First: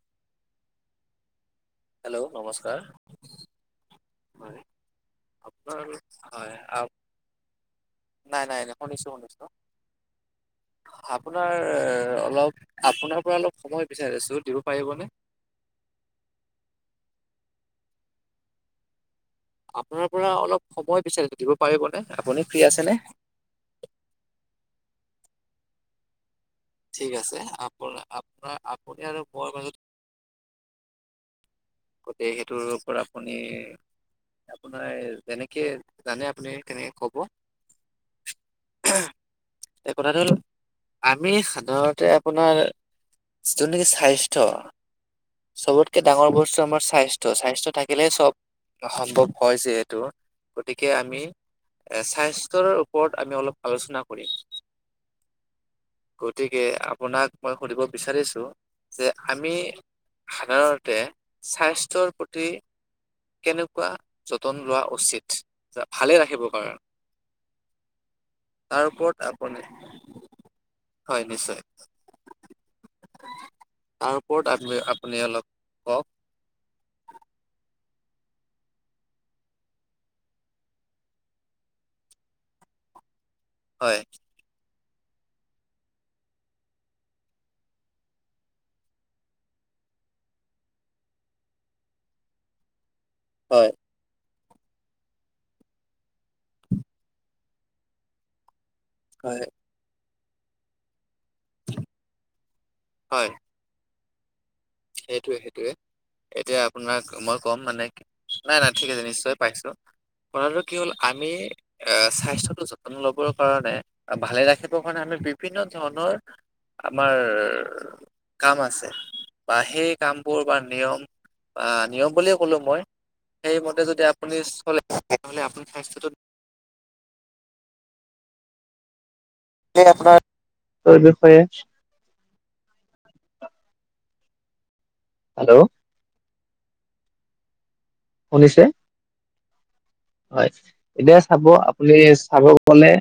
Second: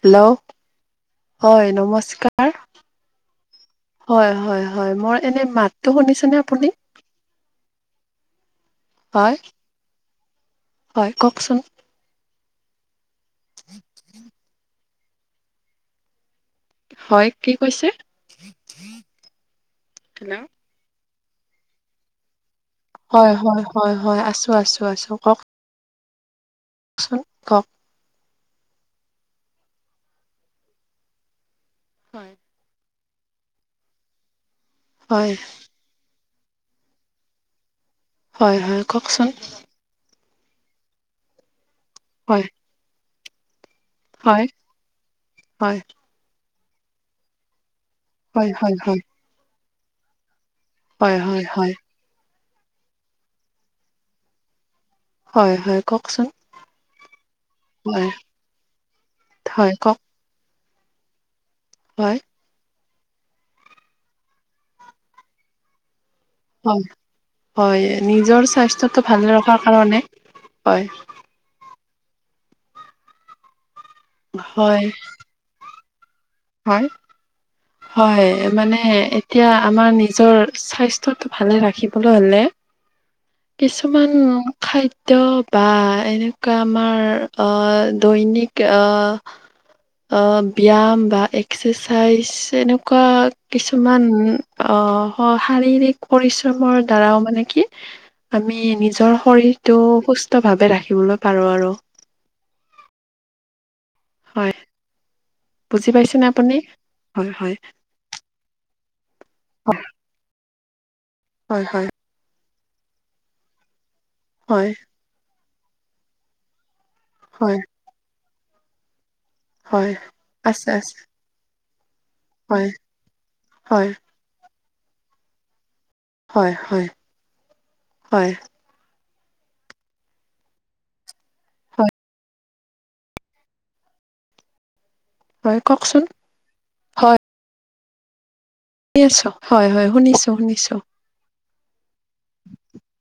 Hello হয় নমস্কাৰ হয় হয় হয় মোৰ এনে আপোনাৰ মাতটো শুনিছনে হয় আপুনি আপ নাই নাই নাই শুনিছো হয় শুনিছো হয় আপোনাৰ কওকচোন অলপ আপোনাৰ পৰা অলপ সময় বিচাৰি আছো দিব পাৰিবনে হয় কি কৈছে আপোনাৰ পৰা হেল্ল' অলপ সময় বিচাৰিচো দিব পাৰিবনে আপুনি ফ্ৰী আছেনে হয় হয় হয় হয় আছো আছো আছো কওক ঠিক আছে আপ কওক। আপোনাৰ আপুনি আৰু মোৰ মাজত গতিকে হয়। সেইটোৰ ওপৰত আপুনি আপোনাৰ হয় যেনেকে জানে আপুনি তেনেকে কব হয় হয় কওকচোন এই কথাটো হ'ল আমি সাধাৰণতে হয় আপোনাৰ যোন নেকি হয় স্বাস্থ্য হয় চবতকে ডাঙৰ বস্তু আমাৰ স্বাস্থ্য স্বাস্থ্য থাক কিলে চব হয় হয় হয়। সম্ভৱ হয় যিহেতু গতিকে হয় আমি হয় হয় চাই ওপৰত আমি অলপ আলোচনা কৰিম হয় হয় কওকচোন গতিকে আপোনাক মই সুধিব হয় বিচাৰিছো যে আমি হয় কওক সাধাৰণতে স্বাস্থ্যৰ হয়। প্ৰতি কেনেকুৱা যতন লোৱা উচিত ভালে ৰাখিব হয় কাৰণ হয় নিজৰ তাৰ স্বাস্থ্যটো ওপৰত ভালে আপুনি ৰখাৰ কাৰণে হয় হয় নিশ্চয় তাৰ ওপৰত হয় আপ আপুনি অলপ কওক হয় হয় মানে এতিয়া আমাৰ নিজৰ স্বাস্থ্যটো ভালে ৰাখিবলৈ হলে [unintelligible] কিছুমান খাদ বা এনেকুৱা আমাৰ আহ দৈনিক আহ অ ব্যয়াম বা এক্সাৰচাইজ এনেকুৱা হয় কিছুমান অ শাৰীৰিক পৰিশ্ৰমৰ দ্বাৰাও মানে কি আমি নি নিজৰ হয় শৰীৰটো সুস্থ ভাৱে ৰাখিবলৈ পাৰো আৰু হয় হয় সেইটোৱে সেইটোৱে বুজি পাইছেনে আপুনি এতিয়া আপোনাক হয় মই হয় কম মানে নাই নাই ঠিক আছে নিশ্চয় পাইছো হয় কথাটো কি হ'ল আমি হয় এ স্বাস্থ্যতো যতন ল'বৰ কাৰণে ভালে হয় ৰাখিবৰ কাৰণে আমি বিভিন্ন ধৰণৰ আমাৰ হয় কাম আছে বা সেই হয় কামবোৰ বা আছে আছে নিয়ম অ নিয়ম বুলিয়ে ক'লো হয় মই সেইমতে হয় যদি আপুনি চলে তেনেহলে স্বাস্থ্যটো হয় হয় হয় আপোনাৰ বিষয়ে হয়, হয় হেল্ল' কওকচোন হয় শুনিছে শুনি আছোঁ। হয় হয় শুনিছোঁ, হয় শুনিছোঁ। এতিয়া চাব আপুনি চাব গলে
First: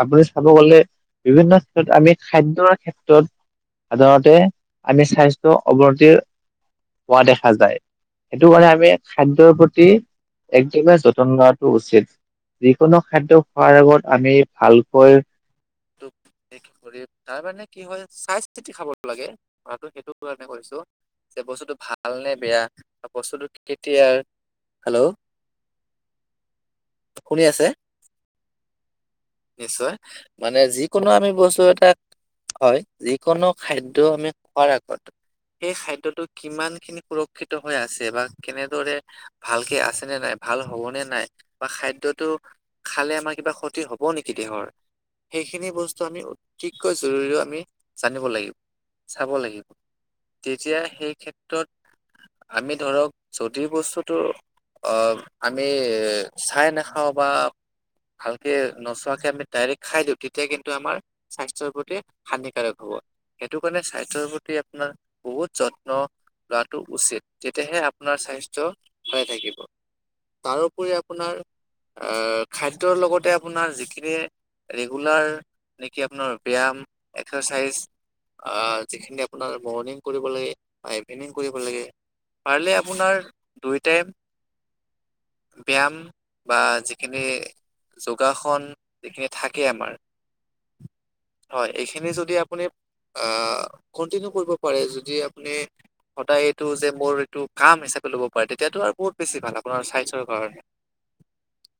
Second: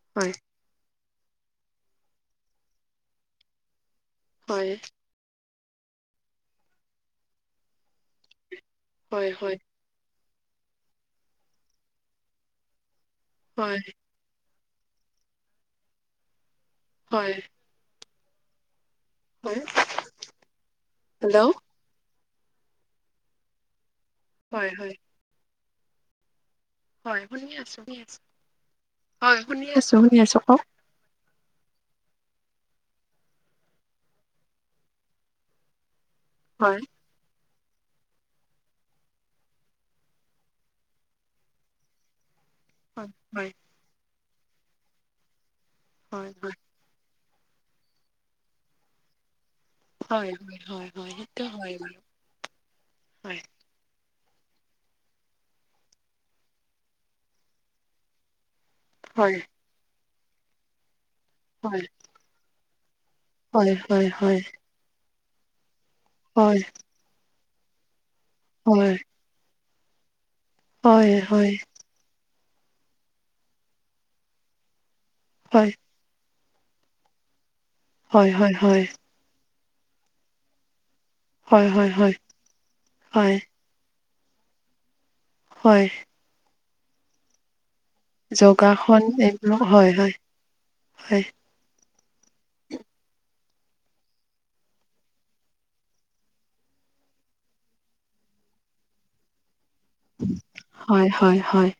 আপুনি হয়, চাব গলে বিভিন্ন ক্ষেত্ৰত আমি খাদ্যৰ ক্ষেত্ৰত সাধাৰণতে হয়, আমি স্বাস্থ্যৰ অৱনতিৰ হোৱা দেখা যায়। সেইটো কাৰণে আমি হয়, খাদ্যৰ হয়, প্ৰতি একদমে যত্ন লোৱাটো উচিত যিকোনো খাদ্য খোৱাৰ হয়, আগত আমি ভালকৈ কি কৰি হয়, তাৰ মানে কি হয় চাই চিতি খাব। লাগে হয়, কথাটো সেইটো কাৰণে কৈছো যে হেল্ল' বস্তুতটো ভাল নে বেয়া বস্তুটো কেতিয়াৰ হয়, হয়, হেল্ল' হয় শুনি আছো শুনি আছো নিশ্চয় মানে যিকোনো আমি বস্তু এটাক হয় যিকোনো খাদ্যয় আমি খোৱাৰ আগত সেই খাদ্যটো কিমান হয়, খিনি দূষিত হৈ আছে বা কেনেদৰে ভালকে আছেনে নাই ভাল হ'বনে নাই বা খাদ্য টো হয়, খালে আমাৰ হয়, কিবা ক্ষতি হব নেকি দেহৰ সেইখিনি বস্তু আমি হয়, হয়। অতিকৈ জৰুৰী আমি জানিব লাগিব চাব লাগিব। হয়, হয়, তেতিয়া হয়, হয়, সেই সেইটো ক্ষেত্ৰত হয় বাৰু হয়, আমি ধৰক হয়, হয়। যদি বস্তুটো অ আমি চাই নাখাওঁ বা ভালকে নচোৱাকে হয়, আমি ডাইৰেক্ট খাই দিওঁ তেতিয়া কিন্তু আমাৰ স্বাস্থ্যৰ প্ৰতি হানিকাৰক হব সেইটো হয়, কাৰণে হয়, স্বাস্থ্যৰ হয়, হয়, হয়, হয়, হয়। প্ৰতি আপোনাৰ বহুত যত্ন লোৱাটো উচিত তেতিয়াহে আপোনাৰ স্বাস্থ্য হয়, ভালে থাকিব তাৰোপৰি হয়, আপোনাৰ হয়, আহ খাদ্যৰ লগতে আপোনাৰ যিখিনি দোলাৰ হয়, নেকি আপোনাৰ ব্যায়াম এক্সাৰচাইজ আ যিখিনি আপোনাৰ মৰ্ণিং কৰিব লাগে বা ইভিনিং কৰিব হয়, লাগে হয়, পাৰিলে আপোনাৰ হয়, দুই টাইম হয়। ব্যায়াম বা যিখিনি যোগাসন যিখিনি এইবিলাক থাকে হয়, আমাৰ হয়, হয় এইখি নি যদি আপুনি অ কন্টিনিউ কৰিব পাৰে যদি আপুনি সদায় এইটো যে মোৰ এইটো কাম হিচাপে ল'ব পাৰে তেতিয়াতো আৰু বহুত বেছি ভাল আপোনাৰ স্বাস্থ্যৰ কাৰণে হয়, হয়, হয়।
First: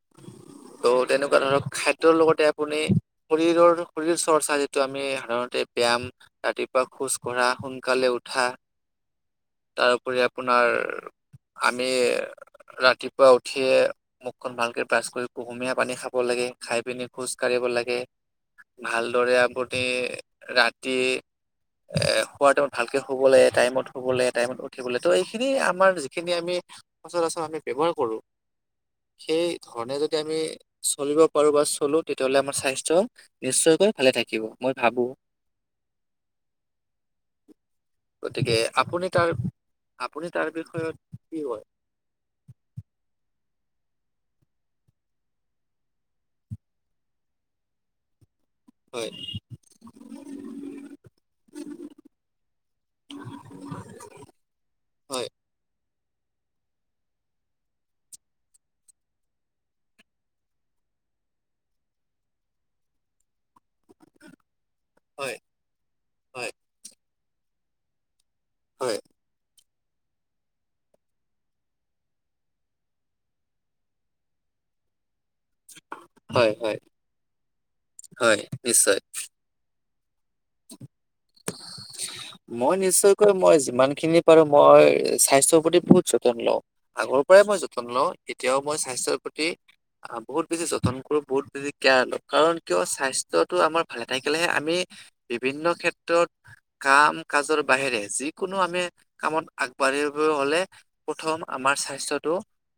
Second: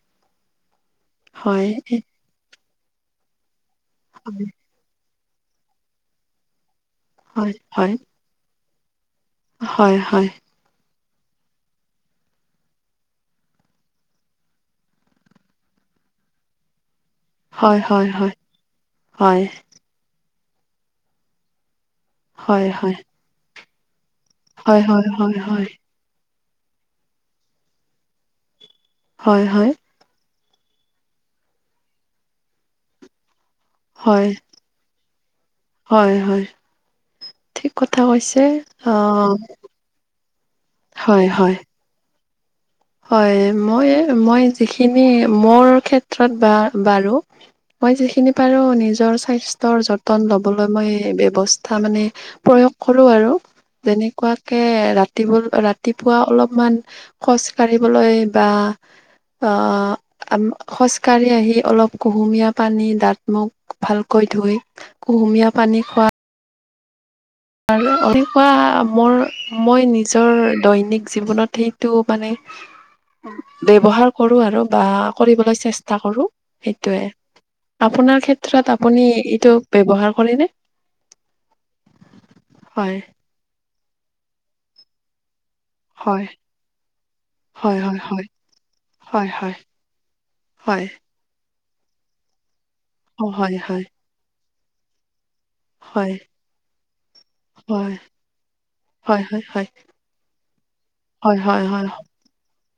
ত' তেনেকোৱা ধৰক হয়, খাদ্যৰ লগতে আপুনি শৰীৰৰ শৰীৰ চৰ্চা যিটো আমি সাধাৰণতে ব্যায়াম ৰাতিপুৱা খোজ কঢ়া হয়, হয়, হয়, সোনকালে উঠা হয়, তাৰোপৰি আপোনাৰ আমি ৰাতিপুৱা উঠিয়ে মুখখন ভালকে ব্ৰাছ কৰিব। কুহুমীয়া পানী খাব লাগে খাই পিনি খোজ কাঢ়িব হয়, হয়, লাগে হয়, হয়, ভালদৰে হয়, আপুনি ৰাতি এ শুৱ হয়, টাইমত ভালকে শুব ললে টাইমত শুব লাগে টাইমত হয়, হয়, উঠিব লাগে হয়, ত' হয়, হয়, এইখিনি আমাৰ যিখিনি আমি সচৰাচৰ আমি ব্যৱহাৰ কৰো সেই হয়, ধৰণে যদি আমি চলিব পাৰো বা চলো তেতিয়াহলে আমাৰ স্বাস্থ্য নিশ্চয়কৈ ভালে হয়, থাকিব মই ভাবো হয়, হয়, ঠিক কথা কৈছে গতিকে আপুনি তাৰ অহ আপুনি তাৰ বিষয়ত কি কব হয় মই মই যিখিনি মোৰ ক্ষেত্ৰত বা বাৰু মই যিখিনি বাৰু হয় নিজৰ স্বাস্থ্যৰ যতন ল'বলৈ মই ব্যৱস্থা মানে প্ৰয়োগ কৰো আৰু যেনেকোৱাকে ৰাতি হয় ৰাতিপুৱা অলপমান খচ কাঢ়িবলৈ বা অহ খোজকাঢ়ি আহি অলপ কুহুমীয়া পানী দাঁত মুখ ভালকৈ ধুই হয় কুহুমীয়া পানী খোৱা হয় এনেকোৱা হয় মোৰ মই নিজৰ দৈনিক জীৱনত সেইটো মানে ব্যৱহাৰ কৰো আৰু বা কৰিবলৈ চেষ্টা কৰো হয় হয় সেইটোৱে আপোনাৰ হয় ক্ষেত্ৰত নিশ্চয়। আপুনি এইটো ব্যৱহাৰ কৰেনে মই হয় নিশ্চয়কৈ মই যিমান খিনি পাৰো মই স্বাস্থ্য প্ৰতি বহুত হয় যতন লওঁ আগৰ পৰাই মই হয় যতন হয় লওঁ হয় এতিয়াও মই স্বাস্থ্যৰ হয় প্ৰতি হয় বহুত বেছি হয় যতন কৰো বহুত যেতিয়া কাৰণ কিয় অ স্বাস্থ্যটো হয় আমাৰ হয় ভালে থাকিলেহে আমি বিভিন্ন হয় ক্ষেত্ৰত কাম কাজৰ হয় বাহিৰে যিকোনো আমি হয় হয় কামত হয় আগবাঢ়িব হ'লে প্ৰথম হয় হয় আমাৰ হয় স্বাস্থ্যটো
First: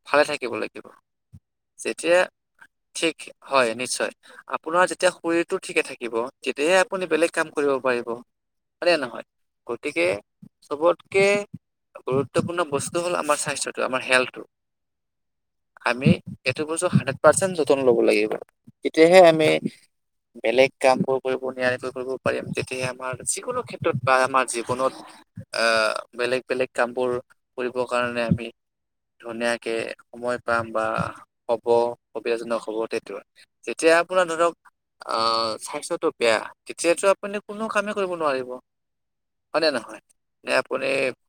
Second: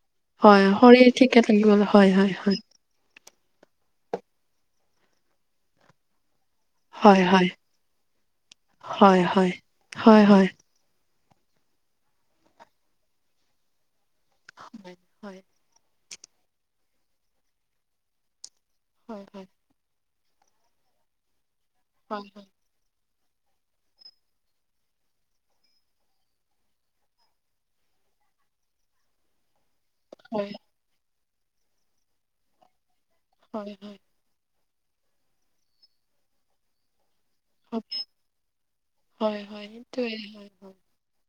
ভালে থাকিব হয় লাগিব শৰীৰ ঠিকে থাকিবলৈ হয় যেতিয়া হয় হয় ঠিক হয় নিশ্চয় আপোনাৰ যেতিয়া শৰীৰটো ঠিকে থাকিব তেতিয়াহে আপুনি হয় বেলেগ কাম হয় কৰিব পাৰিব হয়নে হয় নহয় হয় গতিকে হয় হয় চবত কে গুৰুত্বপূৰ্ণ বস্তু হ'ল আমাৰ স্বাস্থ্যটো আমাৰ হেল্থ হয় আমি এইটো বস্তু হাড্ৰেড পাৰ্চেন্ট যতন ল'ব লাগিব তেতিয়াহে হয় হয় আমি বেলেগ কামবোৰ কৰিব নিয়াৰিকৈ হয় হয় তেতিয়া আমাৰ যিকোনো ক্ষেত্ৰত বা আমাৰ জীৱনত আহ বেলেগ বেলেগ কাম বোৰ কৰিব কাৰণে আমি ধুনীয়া তাকে সময় হয় পাম বা হ'ব সুবিধাজনক হ'বত হয় হয় যেতিয়া আপোনাৰ ধৰক আহ স্বাস্থ্য টো বেয়া তেতিয়াতো আ পুনি কোনো কামেই কৰিব নোৱাৰিব হয় হয় নে নহয় সেইটোৱে হয় নে হয় আপুনি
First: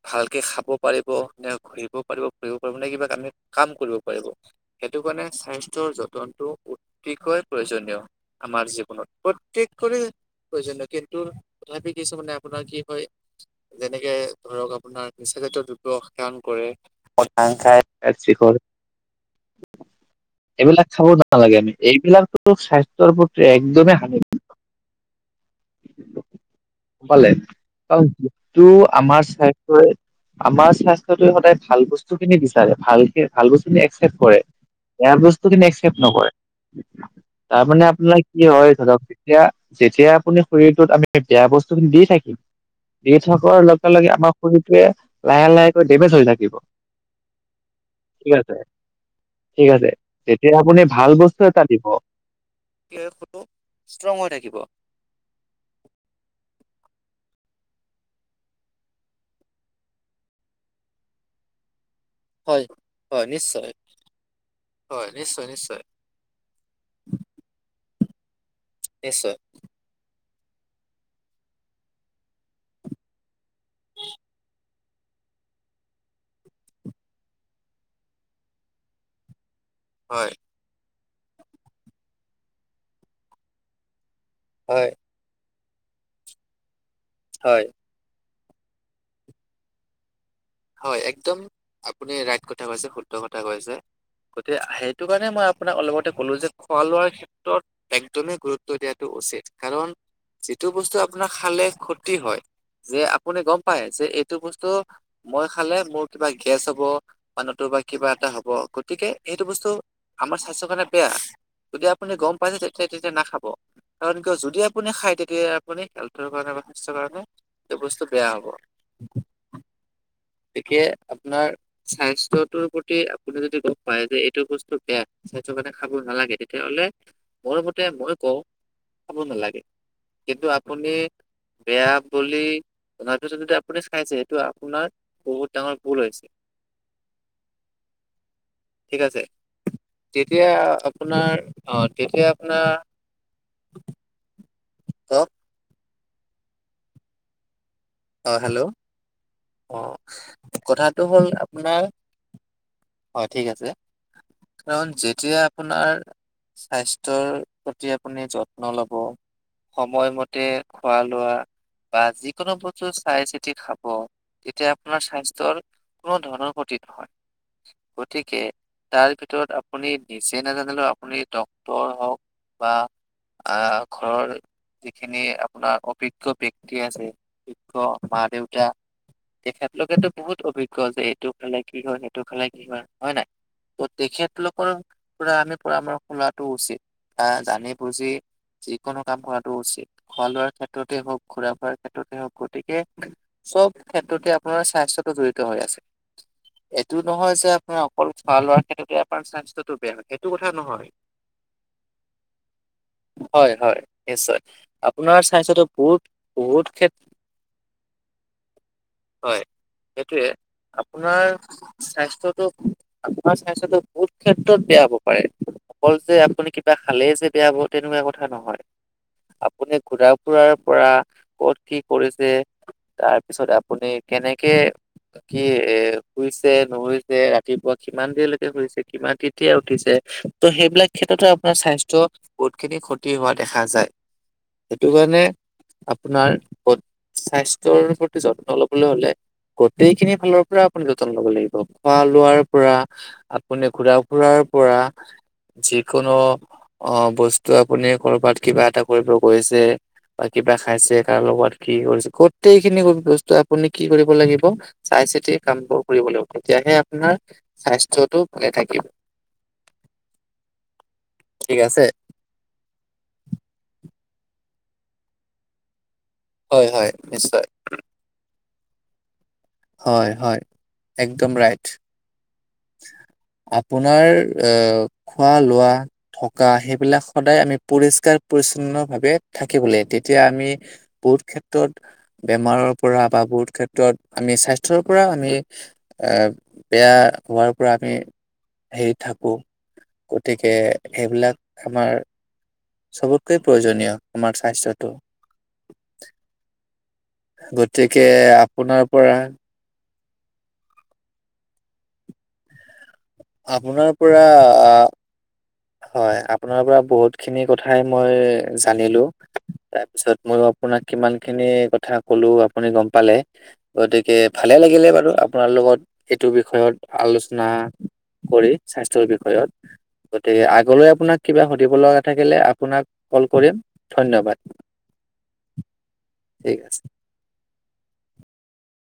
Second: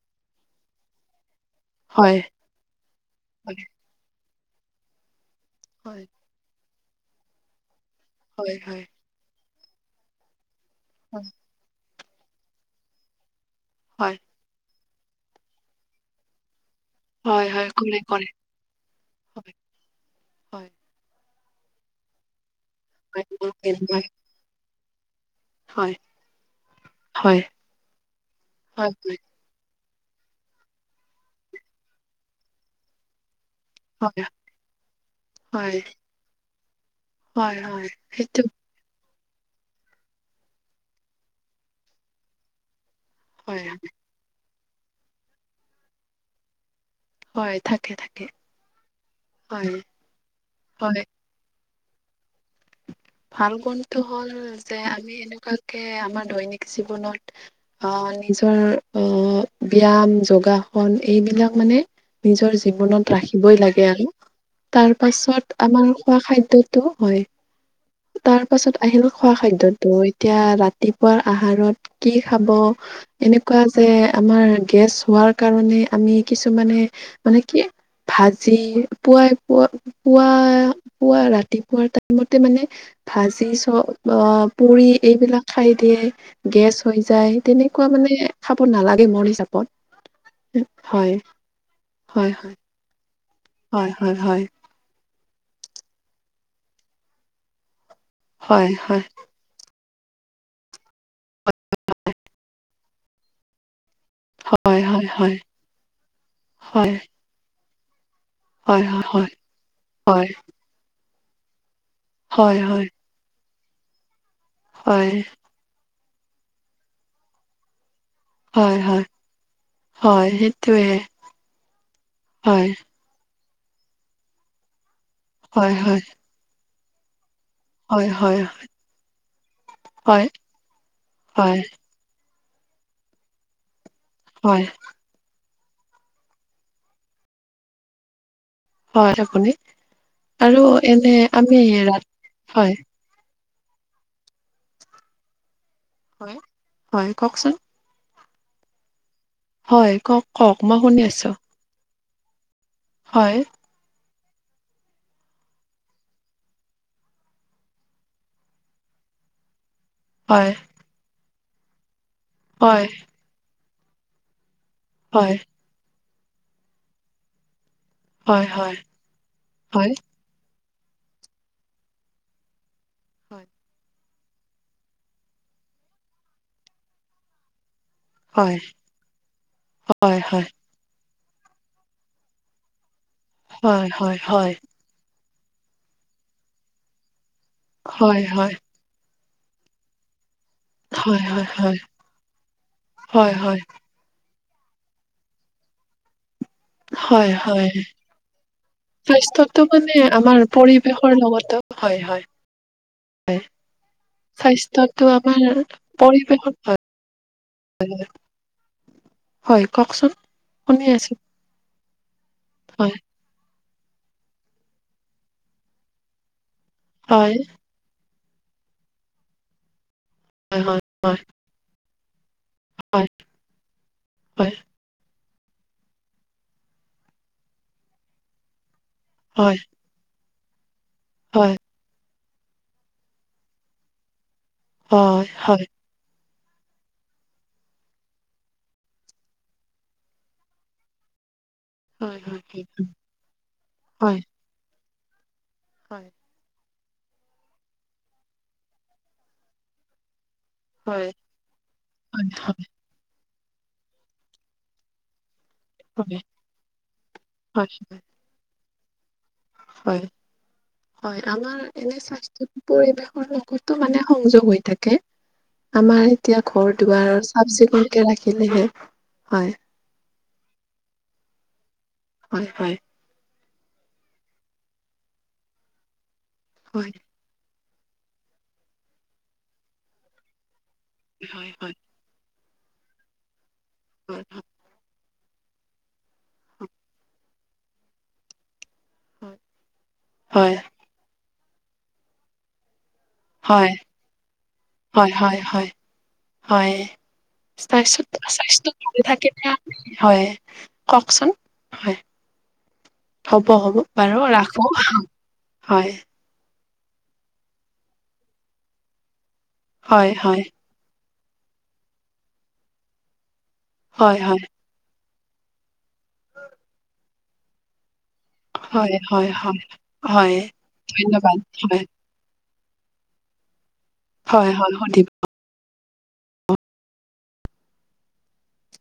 ভালকে খাব পাৰিব নে ঘূৰিব হয় পাৰিব ফুৰিব পাৰিব নে কিবা আমি হয় কাম কৰিব পাৰিব। সেইটো কাৰণে স্বাস্থ্যৰ যতনটো অতিকৈ প্ৰয়োজনীয়। হয় আমাৰ হয় হয় জীৱনত প্ৰত্যকৰে প্ৰয়োজনীয় কিন্তু তথাপি কিছু মানে আপোনাৰ কি হয় হয় যেনেকে হয় ধৰক আপোনাৰ নিচা জাতীয় দ্ৰব্য সেৱন কৰে। হয় ভাং হয় খাই কৰে কৰে হয় হয় এইবিলাক খাব নালাগে আমি এইবিলাকতো স্বাস্থ্যৰ হয় প্ৰতি মোৰ ফ্ৰেণ্ড একদমেই হয় হানিকাৰক। হয় পালে হয় কাৰ যিটো হয় হয় আমাৰ স্ব আমাৰ স্বাস্থ্য সদায় ভাল বস্তু খিনি বিচাৰে ভালকে ভাল বস্তু কি একচেপ্ হয় কৰে বেয়া বস্তু কিন্তু হয় একচেপ্ নকৰে। হয় তাৰমানানে হয় আপোনাৰ সেইটো কি হয় ধৰক যেতিয়া যেতিয়া আপুনি শৰীৰটোত আমি বেয়া বস্তু খিনি দি থাকিম দি থাক হয় লগে লগে আমাৰ শৰীৰটোৱে লাহে লাহেকৈ দেমেচ হৈ থাকিব। হয় থাকে থাকে ঠিক আছে ঠিক হয় আছে তেতিয়া আপুনি হয় ভাল বস্তু এটা দিব ভাল গুণটো ষ্ট্ৰং হ'ল হৈ থাকিব যে আমি এনেকোৱাকে আমাৰ দৈনিক জীৱনত অহ নিজৰ অহ ব্যয়াম যোগাসন এইবিলাক মানে নিজৰ হয় জীৱনত হয় ৰাখিবই নিশ্চয় লাগে, আৰু তাৰ হয় নিশ্চয় পাছত নিশ্চয় আমাৰ খোৱা খাদ্যটো হয় তাৰ পাছত আহিল খোৱা নিশ্চয় খাদ্যতো এতিয়া ৰাতিপুৱাৰ আহাৰত কি খাব এনেকোৱা যে আমাৰ গেছ হোৱা ৰ কাৰণে আমি কিছুমানে মানে কি ভাজি পুৱাই পুৱা, পুৱা, হয় পুৱা ৰাতিপুৱাৰ টাইমতে মানে ভাজি ছবজী বা পুৰি হয় এইবিলাক খাই দিয়ে গেছ হৈ যায় হয় তেনেকোৱা মানে খাব নালাগে মোৰ হিচাপত হয় একদম আপুনি হয় ৰাইট হয় কথা কৈছে শুদ্ধ কথা কৈছে হয় হয় হয় গতিক সেইটো সেই কাৰণে মই আপোনাক অলপতে ক'লো যে খোৱা লোৱাৰ ক্ষেত্ৰত একদমেই হয় হয় গুৰুত্ব দিয়াটো উচিত কাৰণ, যিটো বস্তু আপোনাৰ খালে ক্ষতি হয় যে আপুনি গম পায় যে এইটো বস্তু হয় হয় হয় মই খালে মোৰ কিবা গেছ হ'ব হয় বা নতুবা কিবা হব হয় হয় গতিকে হয় সেইটো বস্তু হয় আমাৰ স্বাস্থ্যৰ কাৰণে বেয়া। যদি আপুনি গম পাইছে হয় হয় তেতিয়া তেতিয়া নাখাব কাৰণ কিয় যদি আপুনি হয়, খায় তেতিয়া আপুনি হ কাৰণ বা স্বাস্থ্যৰ কাৰণে এই বস্তু বেয়া হব হয়, হয়, আৰু হয়, গতিকে সেইটোৱে। আপোনাৰ স্বাস্থ্যটোৰ হয়, প্ৰতি আপুনি যদি গম পায় যে এইটো বস্তু বেয়া স্বাস্থ্যৰ কাৰণে হয়, খাব হয়, নালাগে তেতিয়াহ'লে মোৰ মতে হয়, মই কও হয়, খাব নালাগে হয়, কিন্তু আপুনি হয়, বেয়া বুলি জনাৰ পিছত যদি আপুনি খাইছে এইটো হয়, আপোনাৰ বহুত ডাঙৰ ভুল হৈছে। ঠিক হয়, আছে আপুনি তেতিয়া আৰু এনে আপোনাৰ আমি অ ৰাত তেতিয়া আপোনাৰ হয়, ত হয় হয় কওকচোন অ হেল্ল' অ হয়, কওক, কওক, মই কথাটো শুনি হ'ল আছো। আপোনাৰ হয় ঠিক আছে কাৰণ যেতিয়া আপোনাৰ স্বাস্থ্যৰ প্ৰতি আপুনি যত্ন ল'ব সময়মতে হয়, খোৱা লোৱা, বা যি হয়, চাই চিতি খাব এতিয়া আপোনাৰ হয়, স্বাস্থ্যৰ কোনো ধৰণৰ ক্ষতি নহয় গতিকে হয়, হয়, তাৰ ভিতৰত আপুনি হয়। নিজে নাজানে আপুনি ডক্তৰ হওক বা হয়, আ ঘৰৰ যিখিনি আপোনাৰ অভিজ্ঞ ব্যক্তি আছে অভিজ্ঞ- মা হয়, দেউতা তেখেত লোকেতো হয়, বহুত অভিজ্ঞ যে এইটো খালে কি হয় সেইটো খালে কি হয়। হয় নাই হয়, ত' হয়, হয়, হয়, হয়। তেখেতলোকৰ পৰা আমি পৰামৰ্শ লোৱাটো উচিত, আহ জানি বুজি হয়, হয়, যিকোনো কাম কৰা উচিত, খোৱা লোৱাৰ ক্ষেত্ৰতে হওক হয়, ঘুৰা ফুৰা হয়, ক্ষেত্ৰতে হওক গতিকে হয়, চব ক্ষেত্ৰতে পৰা স্বাস্থ্যতো জড়িত হৈ আছে এইটো হয়, নহয় যে হয়, আপোনাৰ অকল খোৱা লোৱাৰ ক্ষেত্ৰতে আপোনাৰ স্বাস্থ্যটো বেয়া, সেইটো কথা নহয় পতক হয় হয় হয় হয় নিশ্চয়, স্বাস্থ্যটো আপোনাৰ আমাৰ স্বাস্থ্যটো বহুত পৰিৱেশত বহুত হয়, ক্ষে হয়, সেইটোৱে শুনি আছো আপোনাৰ স্বাস্থ্যটো হয়, আপোনাৰ স্বাস্থ্যটো বহুত ক্ষেত্ৰত বেয়া হব পাৰে অকল যে আপুনি খালেই যে হয়, বেয়া হব্ তেনেকোৱা কথা নহয়, আপুনি ঘুৰা ফুৰাৰ হয়, পৰা, হয়, কত কি কৰিছে হয়, তাৰপিছত আপুনি কেনেকে হয়, কি এ শুইছে নুশুইছে ৰাতিপুৱা কিমান দেৰিলৈকে শুইছে কেতিয়া হয়, উঠিছে, ত' সেইবিলাক ক্ষেত্ৰতে হয়, আপোনাৰ হয়, স্বাস্থ্য বহুত খিনি ক্ষতি হোৱা দেখা যায়, সেইটো কাৰণে হয়, হয়, হয়, আপোনাৰ স্বাস্থ্যৰ প্ৰতি যত্ন ল'বলৈ হলে গোটেইখিনি ফালৰ পৰা আপুনি যতন ল'ব লাগিব। খোৱা হয়, হয়, হয়, হয়, হয়, লোৱাৰ হয়, পৰা আপুনি ঘুৰা ফুৰাৰ পৰা যিকোনো অ বস্তু আপুনি কৰবাত কিবা এটা কৰিব গৈছে, বা কিবা খাইছে কাৰ লগত কি কৰিছে গোটেই খিনি বস্তু আপুনি কি কৰিব লাগিব, চাই চিতি কাম বোৰ কৰিব হয়, লাগিব, তেতিয়াহে আপোনাৰ হয়, স্বাস্থ্যটো ভালে থাকিব। হয় হয়, আমাৰ ঠিক আছে। এনে স্বাস্থ্যৰ পৰিৱেশৰ এইটো মানে সংযোগ হৈ থাকে আমাৰ এতিয়া হয় ঘৰ হয় দুৱাৰ নিশ্চয়। চাফ চিকুণকে ৰাখিলেহে হয়, হয় হয় একদম ৰাইট হয় হয়। আপোনাৰ এ খোৱা লোৱা থকা হয়, সেইবিলাক সদায় আমি পৰিষ্কাৰ পৰিচ্ছন্ন ভাৱে থাকিব লাগে তেতিয়া আমি বহুত হয়, ক্ষেত্ৰত হয়, হয়, বেমাৰৰ পৰা বা বহুত ক্ষেত্ৰত হয়, হয়, হয়, আমি স্বাস্থ্যৰ পৰা আমি এ বেয়া হোৱাৰ পৰা আমি হেৰি থাকো গতিকে হয়, সেইবিলাক আমাৰ চবতকৈ হয় প্ৰয়োজনীয় আমাৰ স্বাস্থ্যটো হয় হয় হয় হয় গতিকে স্বাস্থ্যত স্বাস্থ্য আপোনাৰ ভালে পৰা থাকে না হয় কওকচোন হয়। হ'ব হ'ব আপোনাৰ বাৰু পৰা ৰাখো। আহ, হয় আপোনাৰ পৰা বহুতখিনি কথাই মই জানিলো। হয় তাৰপিছত মইয়ো হয় আপোনাক কিমান খিনি কথা কলো আপুনি গম পালে। গতিকে হয় হয় ভালে লাগিলে বাৰু আপোনাৰ লগত এইটো বিষয়ত আলোচনা কৰি হয় স্বাস্থ্যৰ হয় হয় বিষয়ত হয় গতিকে আগলৈ আপোনাক ধন্যবাদ কিবা সুধিব হয় লগা থাকিলে আপোনাক কল কৰিম। ধন্যবাদ হয় হয় সুধিব ঠিক আছে।